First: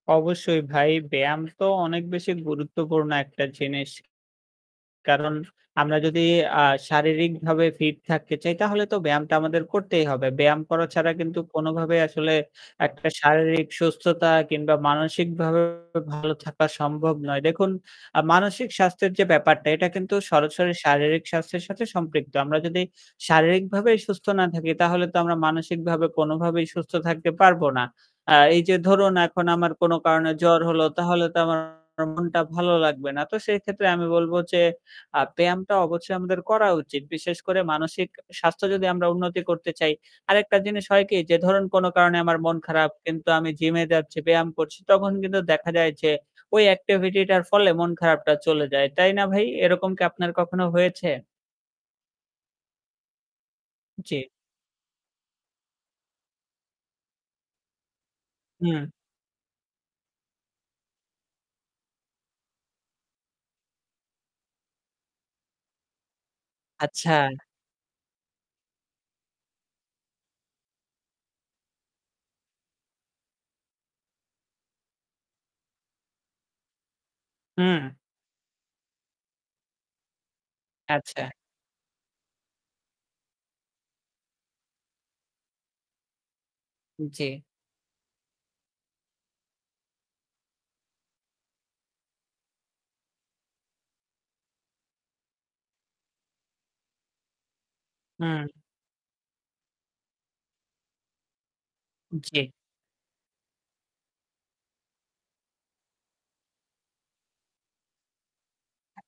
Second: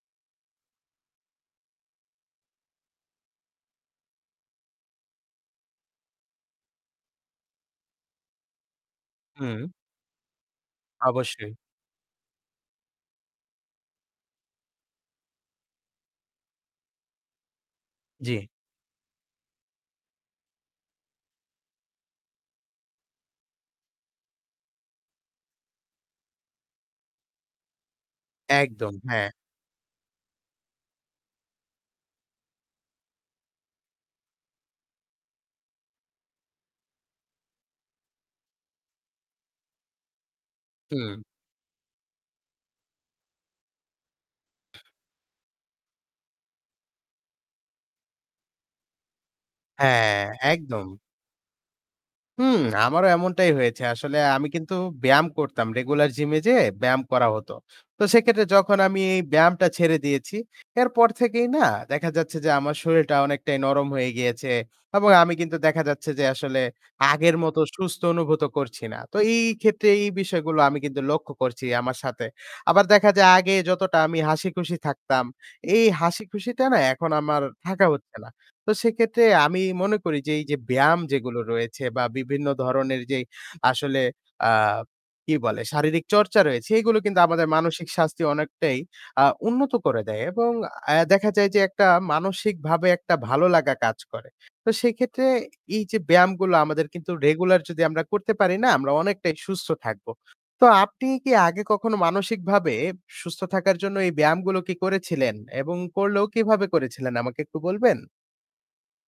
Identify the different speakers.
Speaker 1: অবশ্যই ভাই, ব্যায়াম তো অনেক বেশি গুরুত্বপূর্ণ একটা জিনিস। কারণ আমরা যদি আ শারীরিকভাবে fit থাকতে চাই তাহলে তো ব্যায়ামটা আমাদের
Speaker 2: হুম।
Speaker 1: করতেই হবে। ব্যায়াম করা ছাড়া কিন্তু
Speaker 2: অবশ্যই।
Speaker 1: কোনোভাবেই আসলে আ একটা শারীরিক সুস্থতা কিংবা মানসিকভাবে ভালো থাকা সম্ভব নয়। দেখুন, আ
Speaker 2: জি।
Speaker 1: মানসিক স্বাস্থ্যের যে ব্যাপারটা এটা কিন্তু সরাসরি শারীরিক স্বাস্থ্যের সাথে সম্পৃক্ত। আমরা যদি শারীরিকভাবে সুস্থ না থাকি তাহলে তো আমরা মানসিকভাবে কোনোভাবেই সুস্থ থাকতে পারবো না। আ এই যে
Speaker 2: একদম,
Speaker 1: ধরুন
Speaker 2: হ্যাঁ।
Speaker 1: এখন আমার কোনো কারণে জ্বর হলো তাহলে তো আমার মনটা ভালো লাগবে না। তো সেইক্ষেত্রে আমি বলব যে, আ ব্যায়ামটা অবশ্যই আমাদের করা উচিত। বিশেষ করে মানসিক স্বাস্থ্য যদি আমরা উন্নতি করতে চাই। আরেকটা জিনিস হয় কি
Speaker 2: হুম।
Speaker 1: যে, ধরুন কোনো কারণে আমার মন খারাপ কিন্তু আমি gym-এ যাচ্ছি, ব্যায়াম করছি তখন কিন্তু দেখা যায় যে, ওই activity-টার ফলে মন খারাপটা চলে যায়। তাই না ভাই? এরকম কি
Speaker 2: হ্যাঁ,
Speaker 1: আপনার কখনো
Speaker 2: একদম।
Speaker 1: হয়েছে?
Speaker 2: হুম, আমারও এমনটাই হয়েছে।
Speaker 1: জি।
Speaker 2: আসলে আমি কিন্তু ব্যায়াম করতাম। regular gym-এ যেয়ে ব্যায়াম করা হতো। তো সেক্ষেত্রে যখন
Speaker 1: হুম।
Speaker 2: আমি এই ব্যায়ামটা ছেড়ে দিয়েছি, এরপর থেকেই না দেখা যাচ্ছে যে, আমার শরীরটা অনেকটাই নরম হয়ে গিয়েছে এবং আমি কিন্তু দেখা যাচ্ছে যে আসলে
Speaker 1: আচ্ছা।
Speaker 2: আগের মতো সুস্থ অনুভূত করছি না। তো এই ক্ষেত্রে এই বিষয়গুলো আমি কিন্তু লক্ষ্য করছি আমার সাথে। আবার দেখা যায় আগে যতটা আমি হাসিখুশি থাকতাম, এই হাসিখুশিটা না এখন আমার
Speaker 1: হু,
Speaker 2: থাকা
Speaker 1: হুম।
Speaker 2: হচ্ছে না। তো সেক্ষেত্রে আমি মনে করি যে, এই যে ব্যায়াম
Speaker 1: আচ্ছা।
Speaker 2: যেগুলো রয়েছে বা বিভিন্ন ধরনের যে আসলে, আ কী বলে, শারীরিক চর্চা রয়েছে সেগুলো
Speaker 1: উ
Speaker 2: কিন্তু
Speaker 1: জি।
Speaker 2: আমাদের মানসিক স্বাস্থ্য অনেকটাই, আ উন্নত করে দেয় এবং, এ্যা দেখা যায় যে একটা মানসিকভাবে একটা ভালো লাগা কাজ করে। তো সেক্ষেত্রে এই যে, ব্যায়ামগুলো আমাদের কিন্তু regular যদি আমরা করতে
Speaker 1: হুম।
Speaker 2: পারি না, আমরা অনেকটাই সুস্থ থাকবো। তো আপনি কি আগে কখনো
Speaker 1: জি।
Speaker 2: মানসিকভাবে সুস্থ থাকার জন্য এই ব্যায়ামগুলো কি করেছিলেন এবং করলেও কিভাবে করেছিলেন আমাকে একটু বলবেন?